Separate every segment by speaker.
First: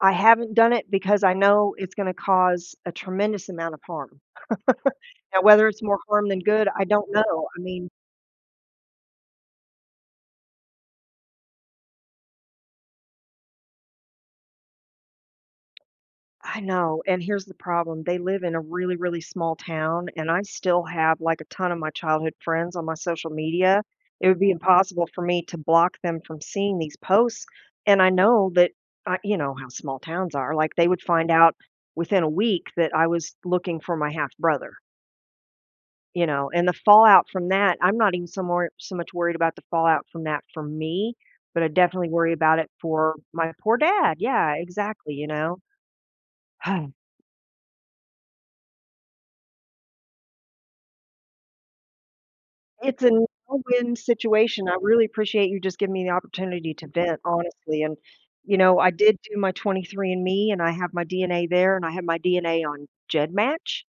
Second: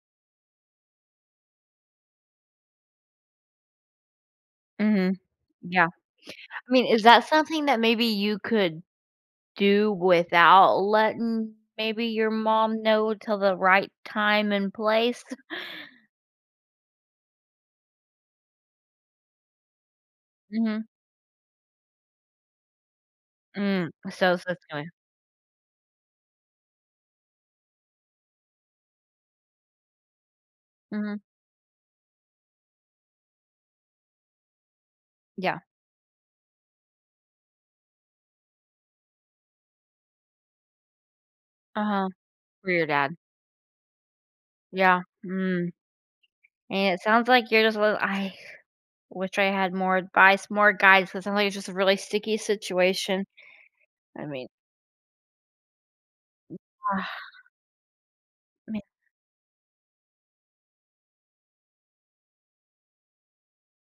Speaker 1: I haven't done it because I know it's gonna cause a tremendous amount of harm.
Speaker 2: Mhm.
Speaker 1: Now, whether it's
Speaker 2: Yeah.
Speaker 1: more harm than good,
Speaker 2: I
Speaker 1: I
Speaker 2: mean, is
Speaker 1: don't
Speaker 2: that
Speaker 1: know. I
Speaker 2: something that
Speaker 1: mean
Speaker 2: maybe you could do without letting, maybe, your mom know till the right time and place?
Speaker 1: I know. And, here's the problem. They live in a really, really small town, and I still
Speaker 2: Mhm.
Speaker 1: have, like, a ton of my childhood friends on my social media.
Speaker 2: Mm. So
Speaker 1: It'd
Speaker 2: it's
Speaker 1: be
Speaker 2: go
Speaker 1: impossible for me to block them from seeing these posts, and I know that, I you know, how small towns are, like they would
Speaker 2: Mhm.
Speaker 1: find out within a week that I was looking for my half brother
Speaker 2: Yeah.
Speaker 1: you know, and the fallout from that I'm not even so more so much worried about the fallout from that for me, but I
Speaker 2: Uh-huh.
Speaker 1: definitely worry about
Speaker 2: For
Speaker 1: it
Speaker 2: your dad.
Speaker 1: for my poor dad. Yeah,
Speaker 2: Yeah.
Speaker 1: exactly, you know.
Speaker 2: Mm. Man, it sounds like you're just a little I wish I had more advice, more guidance, so sometimes it's just a really sticky
Speaker 1: It's
Speaker 2: situation.
Speaker 1: an win-win
Speaker 2: I mean
Speaker 1: situation. I really appreciate you just giving me the opportunity to vent honestly, and, you
Speaker 2: I
Speaker 1: know,
Speaker 2: mea
Speaker 1: I did do my 23andMe and I have my DNA there and I have my DNA on GEDmatch?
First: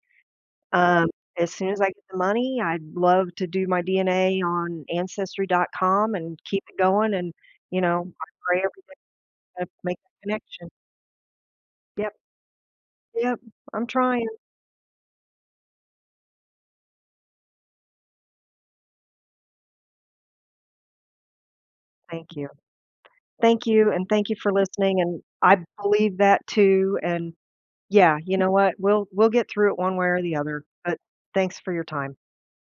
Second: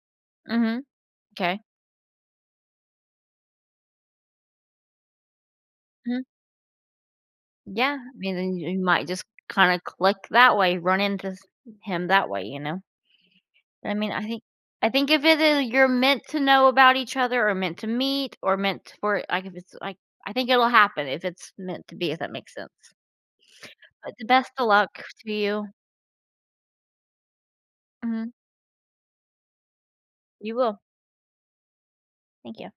Speaker 2: Mhm.
Speaker 1: Um, as
Speaker 2: 'Kay.
Speaker 1: soon as I get the money, I'd love to do my DNA on ancestry.com
Speaker 2: Mm.
Speaker 1: and keep it going and, you
Speaker 2: Yeah.
Speaker 1: know,
Speaker 2: I
Speaker 1: I
Speaker 2: mean, then
Speaker 1: pray
Speaker 2: y
Speaker 1: every
Speaker 2: you might just
Speaker 1: day to
Speaker 2: kinda
Speaker 1: make
Speaker 2: click
Speaker 1: that
Speaker 2: that
Speaker 1: connection.
Speaker 2: way, run into s him
Speaker 1: Yep.
Speaker 2: that way, you know?
Speaker 1: Yep, I'm
Speaker 2: I mean, I
Speaker 1: trying.
Speaker 2: think I think if it is you're meant to know about each other, or meant to meet, or meant t for i like, if it's, like, I think it'll happen if it's meant to be, if that
Speaker 1: Thank you.
Speaker 2: makes sense.
Speaker 1: Thank you, and
Speaker 2: But, the
Speaker 1: thank you for
Speaker 2: best of luck
Speaker 1: listening, and
Speaker 2: to
Speaker 1: I
Speaker 2: you.
Speaker 1: believe that too, and yeah,
Speaker 2: Mhm.
Speaker 1: you know what, we'll we'll get through it one way or the
Speaker 2: You
Speaker 1: other,
Speaker 2: will.
Speaker 1: but thanks for your time.
Speaker 2: Thank you.